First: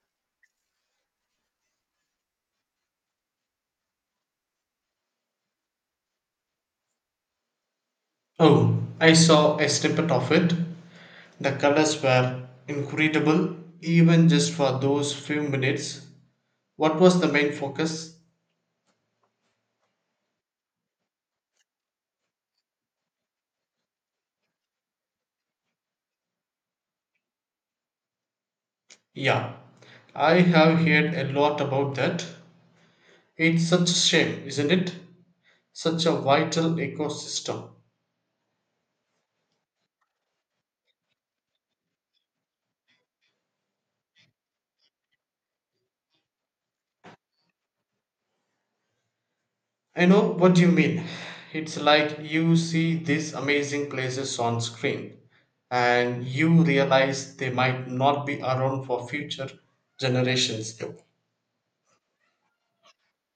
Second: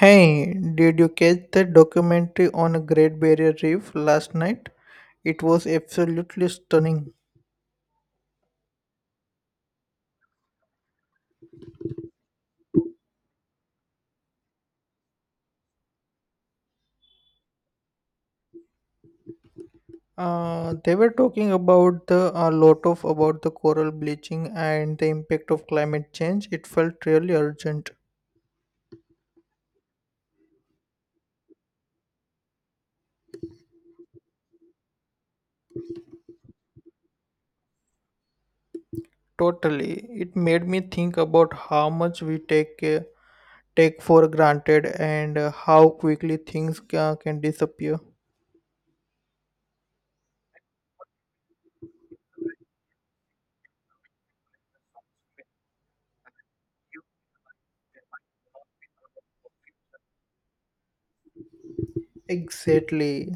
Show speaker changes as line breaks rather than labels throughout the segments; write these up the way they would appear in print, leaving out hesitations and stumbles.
Hey, did you catch that documentary on a Great Barrier Reef last night? It was absolutely stunning.
Oh, I saw a snippet of it. The colors were incredible, even just for those few minutes. What was the main focus?
They were talking about the a lot of about the coral bleaching and the impact of climate change. It felt really urgent.
Yeah, I have heard a lot about that. It's such a shame, isn't it? Such a vital ecosystem.
Totally, it made me think about how much we take take for granted and how quickly can disappear.
I know what you mean. It's like you see these amazing places on screen and you realize they might not be around for future generations.
Exactly.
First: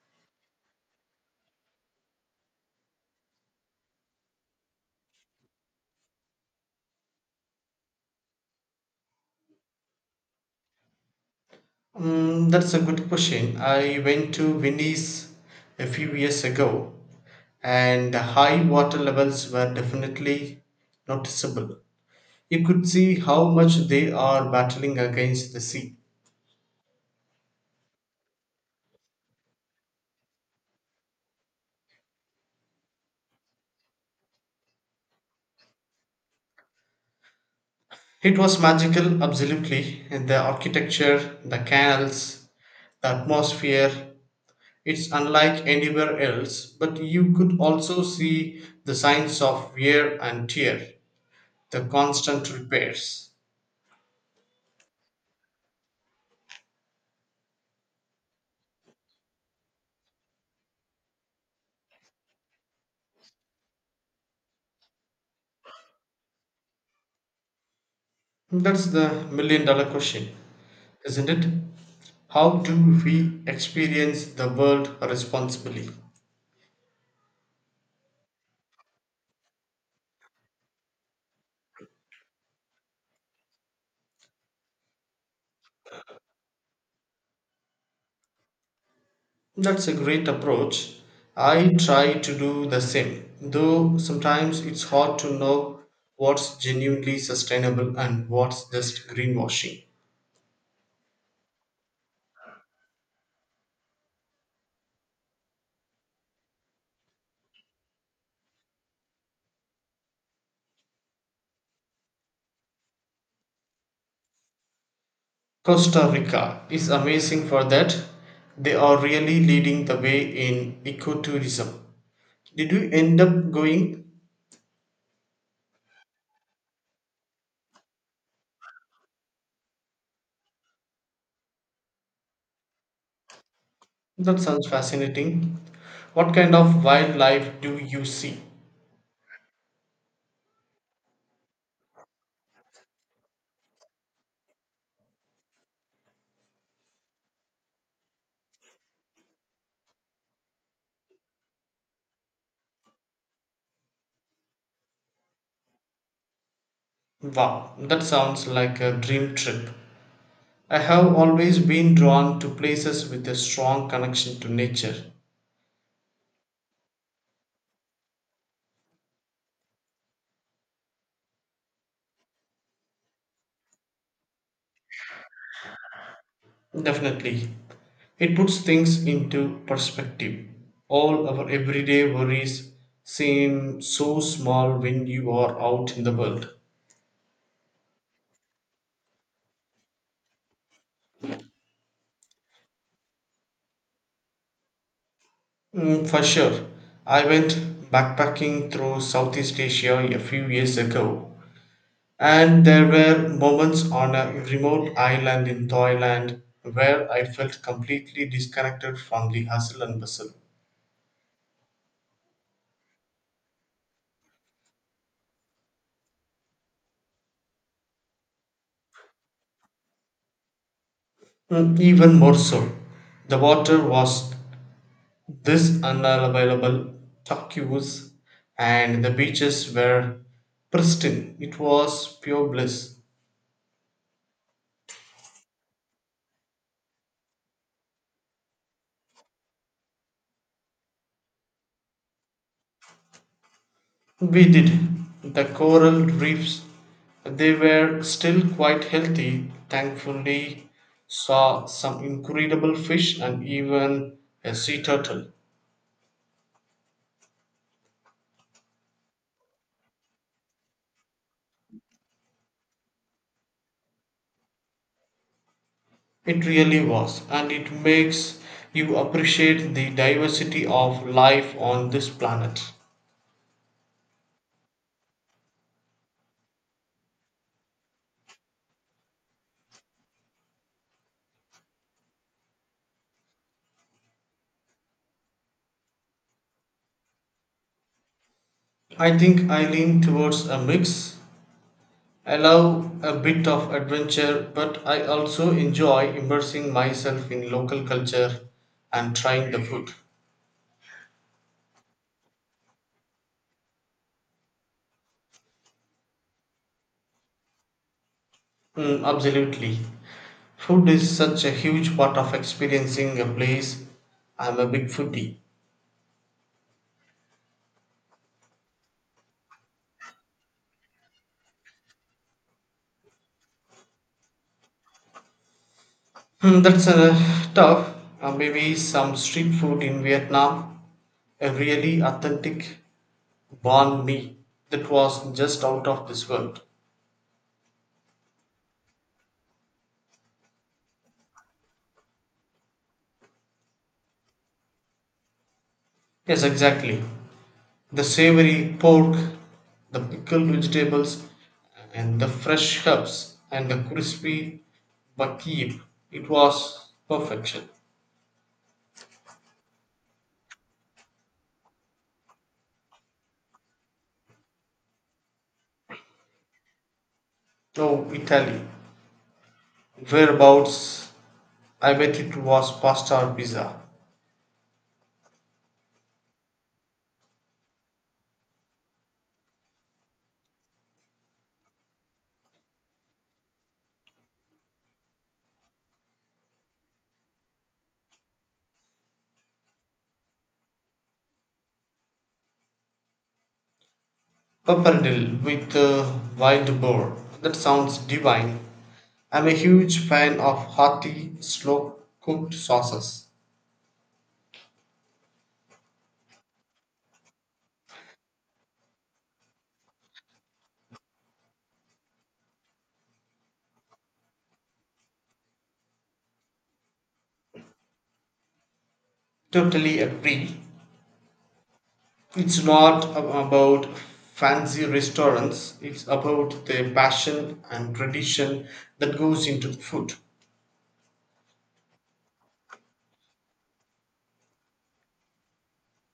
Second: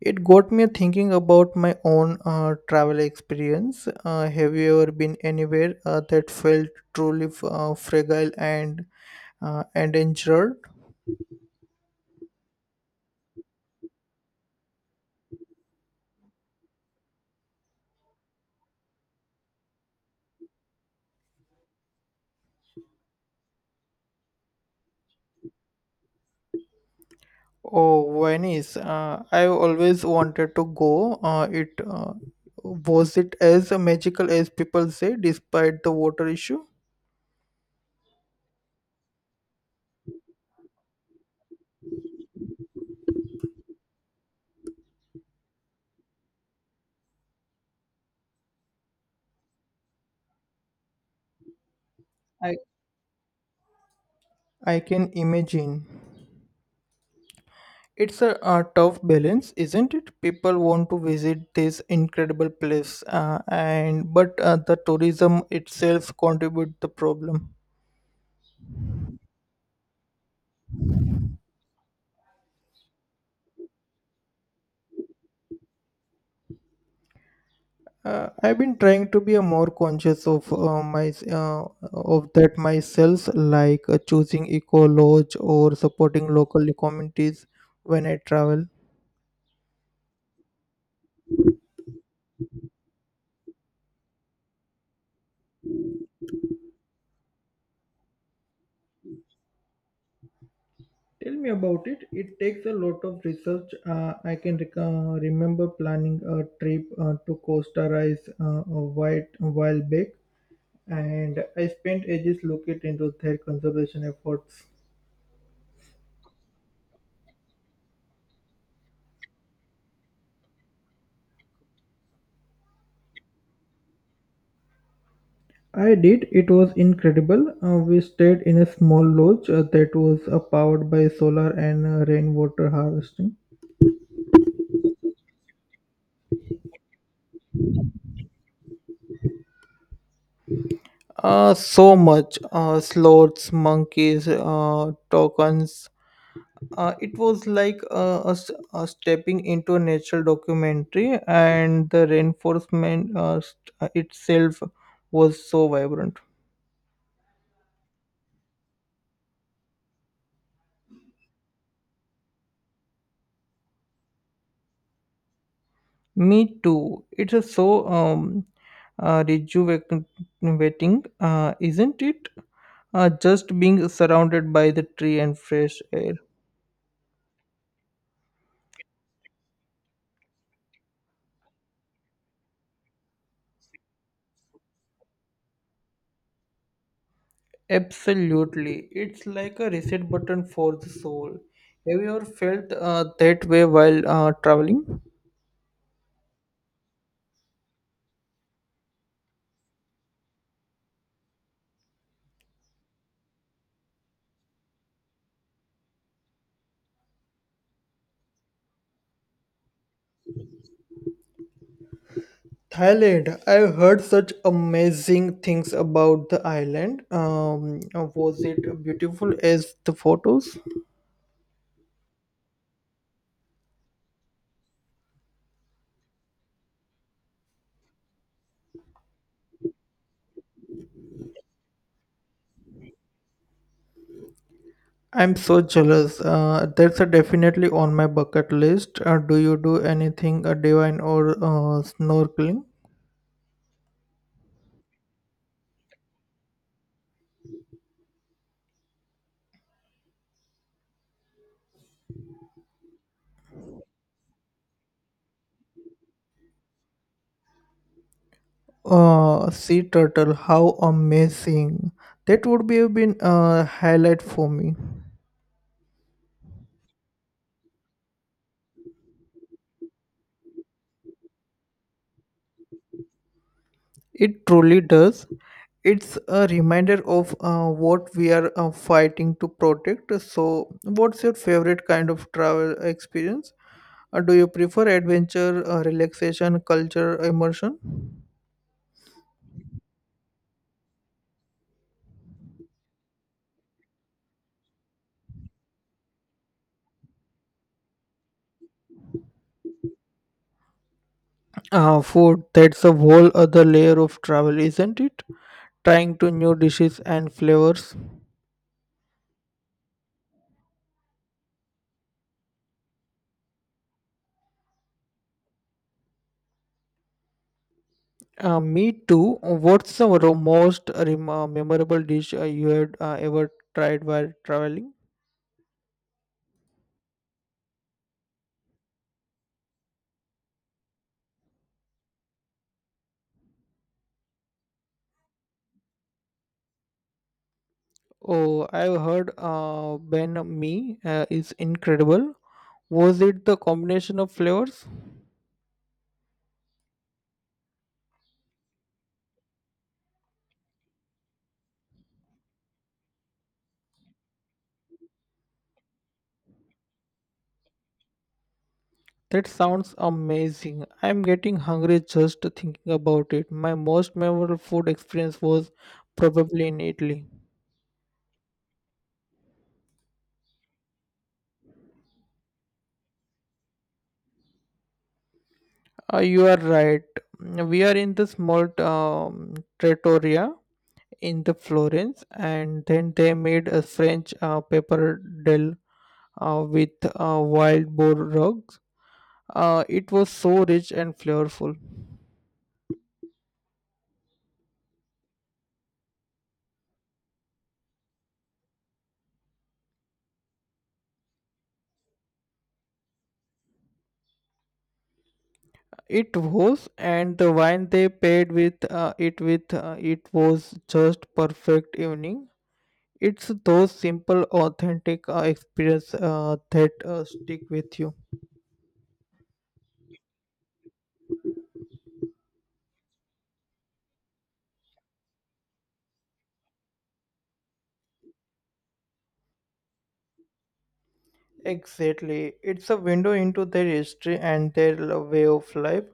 It got me thinking about my own travel experience. Have you ever been anywhere that felt truly fragile and endangered?
Mm, that's a good question. I went to Venice a few years ago, and the high water levels were definitely noticeable. You could see how much they are battling against the sea.
Oh, Venice. I always wanted to go. It was it as magical as people say, despite the water issue?
It was magical, absolutely. And The architecture, the canals, the atmosphere, it's unlike anywhere else, but you could also see the signs of wear and tear, the constant
I
repairs.
I can imagine. It's a tough balance, isn't it? People want to visit this incredible place, and but the tourism itself contribute the problem.
That's the million dollar question, isn't it? How do we experience the world responsibly?
I've been trying to be a more conscious of my of that myself, like choosing eco lodge or supporting local communities when I travel.
That's a great approach. I try to do the same, though sometimes it's hard to know what's genuinely sustainable and what's just greenwashing.
Tell me about it. It takes a lot of research. Uh, remember planning a trip to Costa Rica, a while back, and I spent ages looking into their conservation efforts.
Costa Rica is amazing for that. They are really leading the way in ecotourism. Did you end up going?
I did. It was incredible. We stayed in a small lodge that was powered by solar and rainwater harvesting.
That sounds fascinating. What kind of wildlife do you see?
So much, sloths, monkeys, tokens. It was like us stepping into a nature documentary, and the reinforcement itself was so vibrant.
Wow, that sounds like a dream trip. I have always been drawn to places with a strong connection to nature.
Me too. It's a so rejuvenating, isn't it? Just being surrounded by the tree and fresh air.
Definitely. It puts things into perspective. All our everyday worries seem so small when you are out in the world.
Absolutely. It's like a reset button for the soul. Have you ever felt that way while traveling?
Mm, for sure. I went backpacking through Southeast Asia a few years ago, and there were moments on a remote island in Thailand where I felt completely disconnected from the hustle and bustle.
Thailand. I've heard such amazing things about the island. Was it beautiful as the photos?
Mm, even more so, the water was this unavailable, turquoise, and the beaches were pristine. It was pure bliss.
I'm so jealous. That's definitely on my bucket list. Do you do anything divine or snorkeling?
We did. The coral reefs, they were still quite healthy. Thankfully, saw some incredible fish and even a sea turtle.
Sea turtle, how amazing! That would be have been a highlight for me.
It really was, and it makes you appreciate the diversity of life on this planet.
It truly does. It's a reminder of what we are fighting to protect. So, what's your favorite kind of travel experience? Do you prefer adventure, relaxation, culture, immersion?
I think I lean towards a mix. I love a bit of adventure, but I also enjoy immersing myself in local culture and trying the food.
Food, that's a whole other layer of travel, isn't it? Trying to new dishes and flavors.
Mm, absolutely. Food is such a huge part of experiencing a place. I'm a big foodie.
Me too. What's the memorable dish you had ever tried while traveling?
Hmm, that's tough. Maybe some street food in Vietnam. A really authentic banh mi that was just out of this world.
Oh, I've heard Ben Me is incredible. Was it the combination of flavors?
Yes, exactly. The savory pork, the pickled vegetables, and the fresh herbs, and the crispy bakib. It was perfection.
That sounds amazing. I'm getting hungry just thinking about it. My most memorable food experience was probably in Italy.
Oh, Italy. Whereabouts? I bet it was pasta or pizza.
You are right. We are in the small trattoria in the Florence, and then they made a French paper del with wild boar rugs. It was so rich and flavorful.
Pappardelle with wild boar. That sounds divine. I'm a huge fan of hearty, slow cooked sauces.
It was, and the wine they paired with it with it was just perfect evening. It's those simple, authentic experience that stick with you.
Totally agree. It's not about fancy restaurants, it's about the passion and tradition that goes into the food.
Exactly. It's a window into their history and their way of life.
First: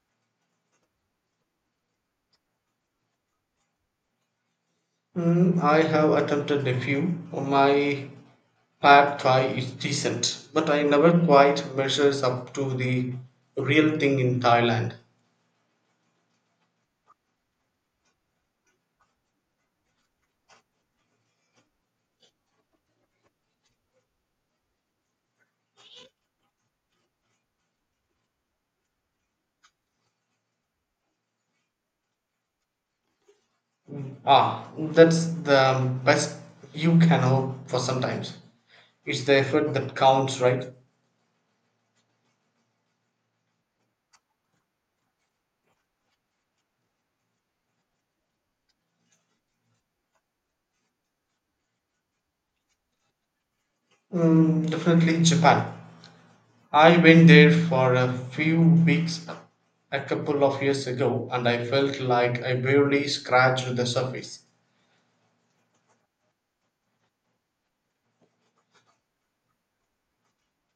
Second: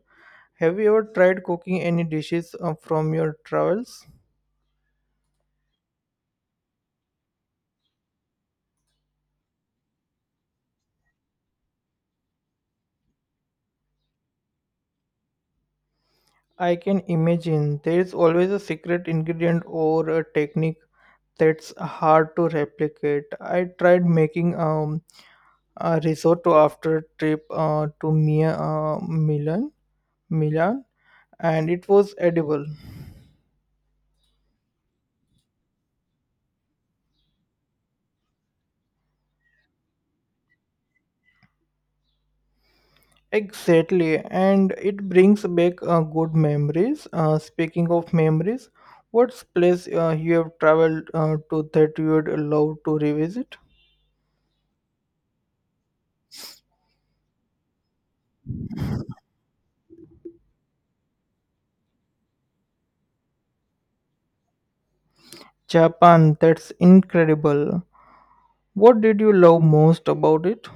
Have you ever tried cooking any dishes from your travels?
Mm, I have attempted a few. Oh, my Pad Thai is decent, but I never quite measures up to the real thing in Thailand.
I can imagine there is always a secret ingredient or a technique that's hard to replicate. I tried making a risotto after a trip to Milan, and it was edible.
Ah, that's the best you can hope for sometimes. It's the effort that counts, right?
Exactly, and it brings back good memories. Speaking of memories, what's place you have traveled to that you would love to revisit?
Mm, definitely Japan. I went there for a few weeks a couple of years ago and I felt like I barely scratched the surface.
Japan, that's incredible. What did you love most about it?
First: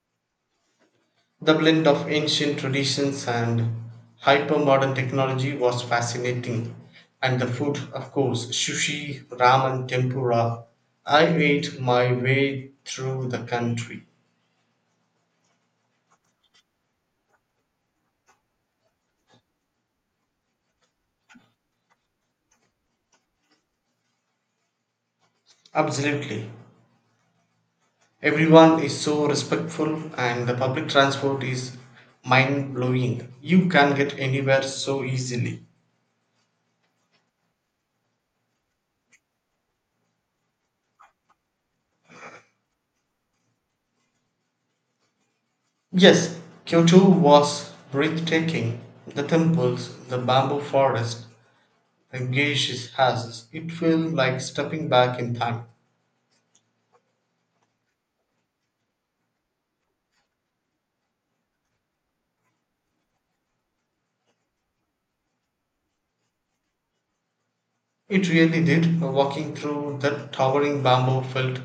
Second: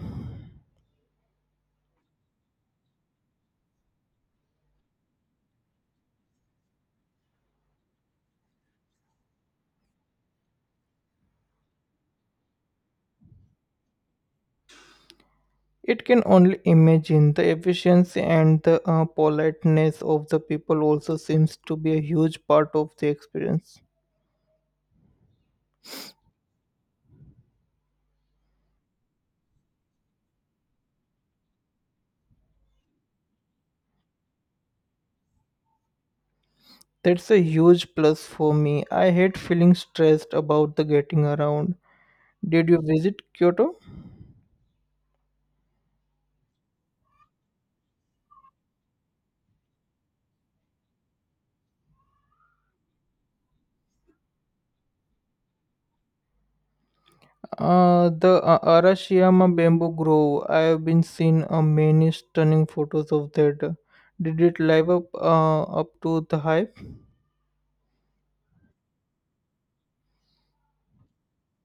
The blend of ancient traditions and hypermodern technology was fascinating. And the food, of course, sushi, ramen, tempura. I ate my way through the country.
It can only imagine the efficiency and the politeness of the people also seems to be a huge part of the experience.
Absolutely. Everyone is so respectful, and the public transport is mind blowing. You can get anywhere so easily.
That's a huge plus for me. I hate feeling stressed about the getting around. Did you visit Kyoto?
Yes, Kyoto was breathtaking. The temples, the bamboo forest, Gesche has. It felt like stepping back in time.
The Arashiyama bamboo grove. I have been seeing many stunning photos of that. Did it live up to the hype?
It really did. Walking through that towering bamboo felt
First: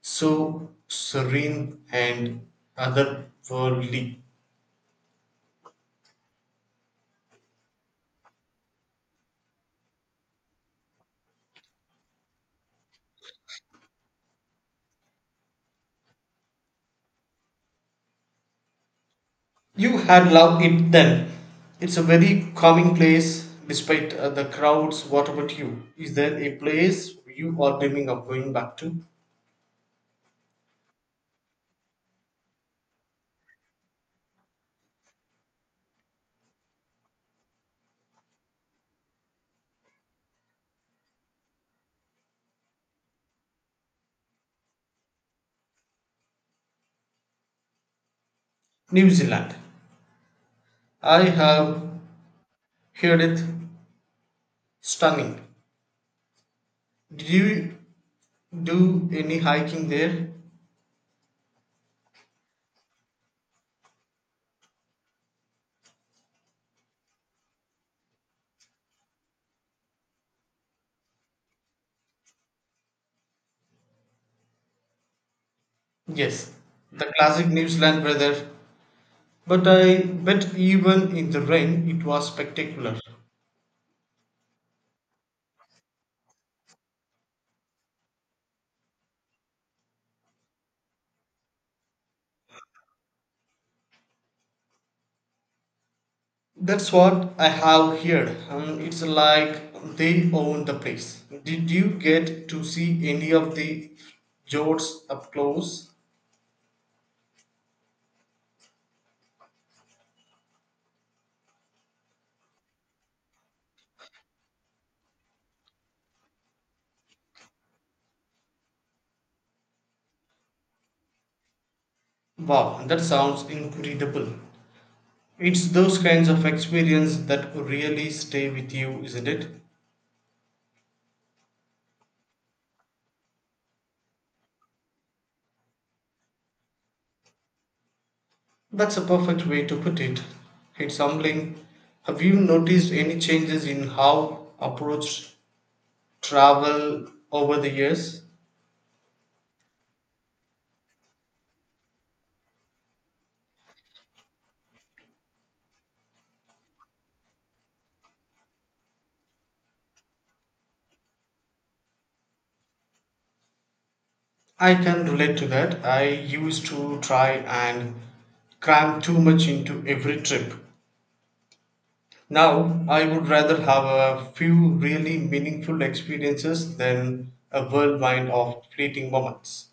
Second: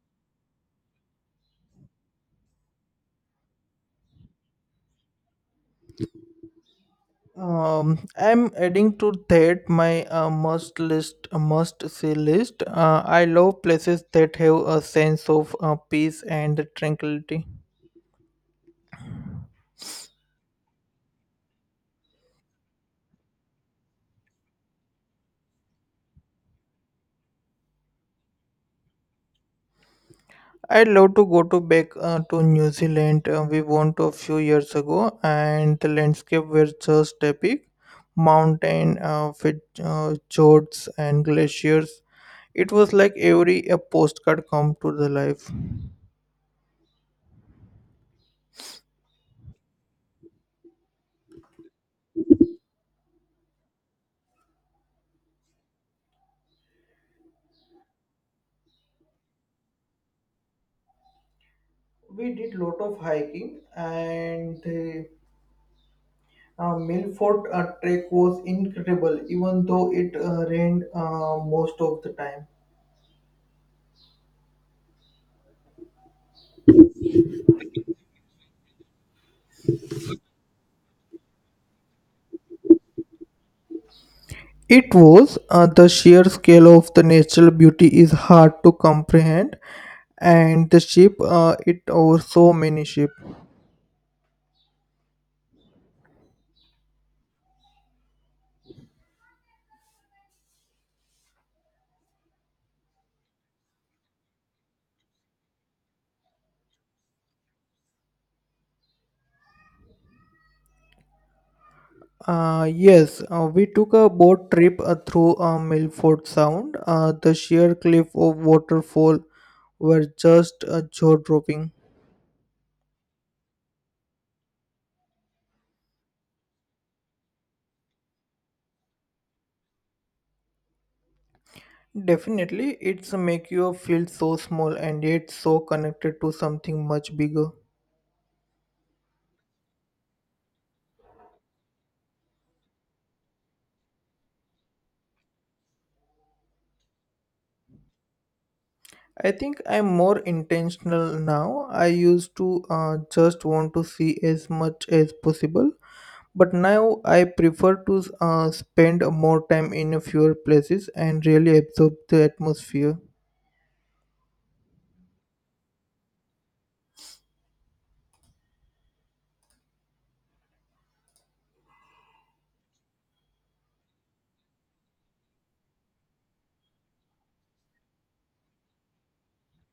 so serene and otherworldly.
I'm adding to that my must see list. I love places that have a sense of peace and tranquility.
You had loved it then. It's a very calming place despite the crowds. What about you? Is there a place you are dreaming of going back to?
I'd love to go to back to New Zealand. We went a few years ago, and the landscape was just epic. Mountain, with fjords and glaciers. It was like every a postcard come to the life.
New Zealand. I have heard it stunning. Did you do any hiking there?
We did lot of hiking, and the Milford trek was incredible, even though it rained most of the time.
Yes, the classic New Zealand weather. But I bet even in the rain it was spectacular.
It was. The sheer scale of the natural beauty is hard to comprehend, and the ship, it over so many ships.
That's what I have heard. It's like they own the place. Did you get to see any of the fjords up close?
Yes, we took a boat trip through Milford Sound. The sheer cliff of waterfall were just jaw-dropping.
Wow, that sounds incredible. It's those kinds of experience that really stay with you, isn't it?
Definitely, it's make you feel so small and yet so connected to something much bigger.
That's a perfect way to put it. It's humbling. Have you noticed any changes in how approach travel over the years?
I think I'm more intentional now. I used to just want to see as much as possible, but now I prefer to spend more time in a fewer places and really absorb the atmosphere.
I can relate to that. I used to try and cram too much into every trip. Now, I would rather have a few really meaningful experiences than a whirlwind of fleeting moments.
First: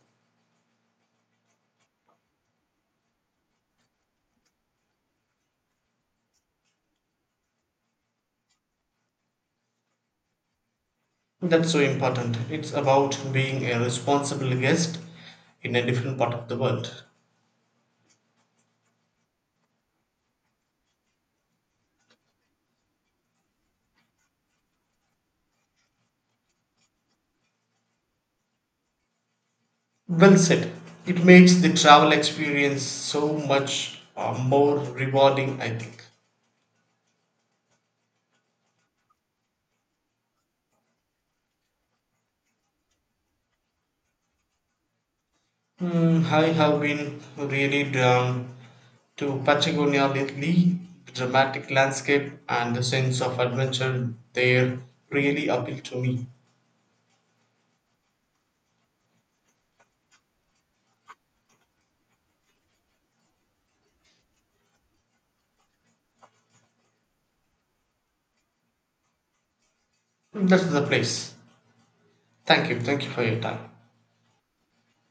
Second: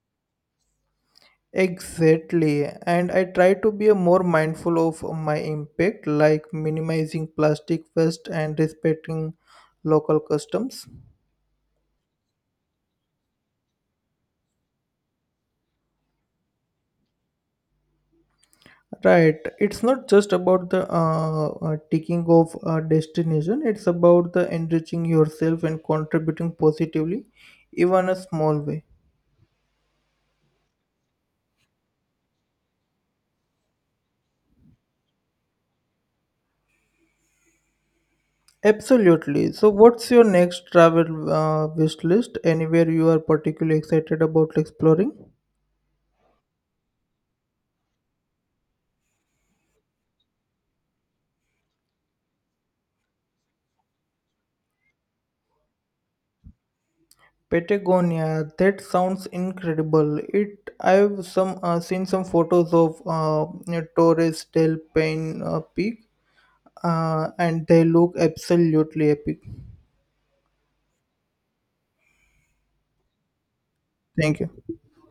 Exactly, and I try to be a more mindful of my impact, like minimizing plastic waste and respecting local customs.
That's so important. It's about being a responsible guest in a different part of the world.
Right. It's not just about the ticking off a destination, it's about the enriching yourself and contributing positively, even a small way.
Well said. It makes the travel experience so much more rewarding, I think.
Absolutely. So, what's your next travel wish list? Anywhere you are particularly excited about exploring?
Hmm, I have been really drawn to Patagonia lately. Dramatic landscape and the sense of adventure there really appeal to me.
Patagonia. That sounds incredible. It. I've some seen some photos of Torres del Paine Peak, and they look absolutely epic.
That's the place. Thank you. Thank you for your time.
Thank you.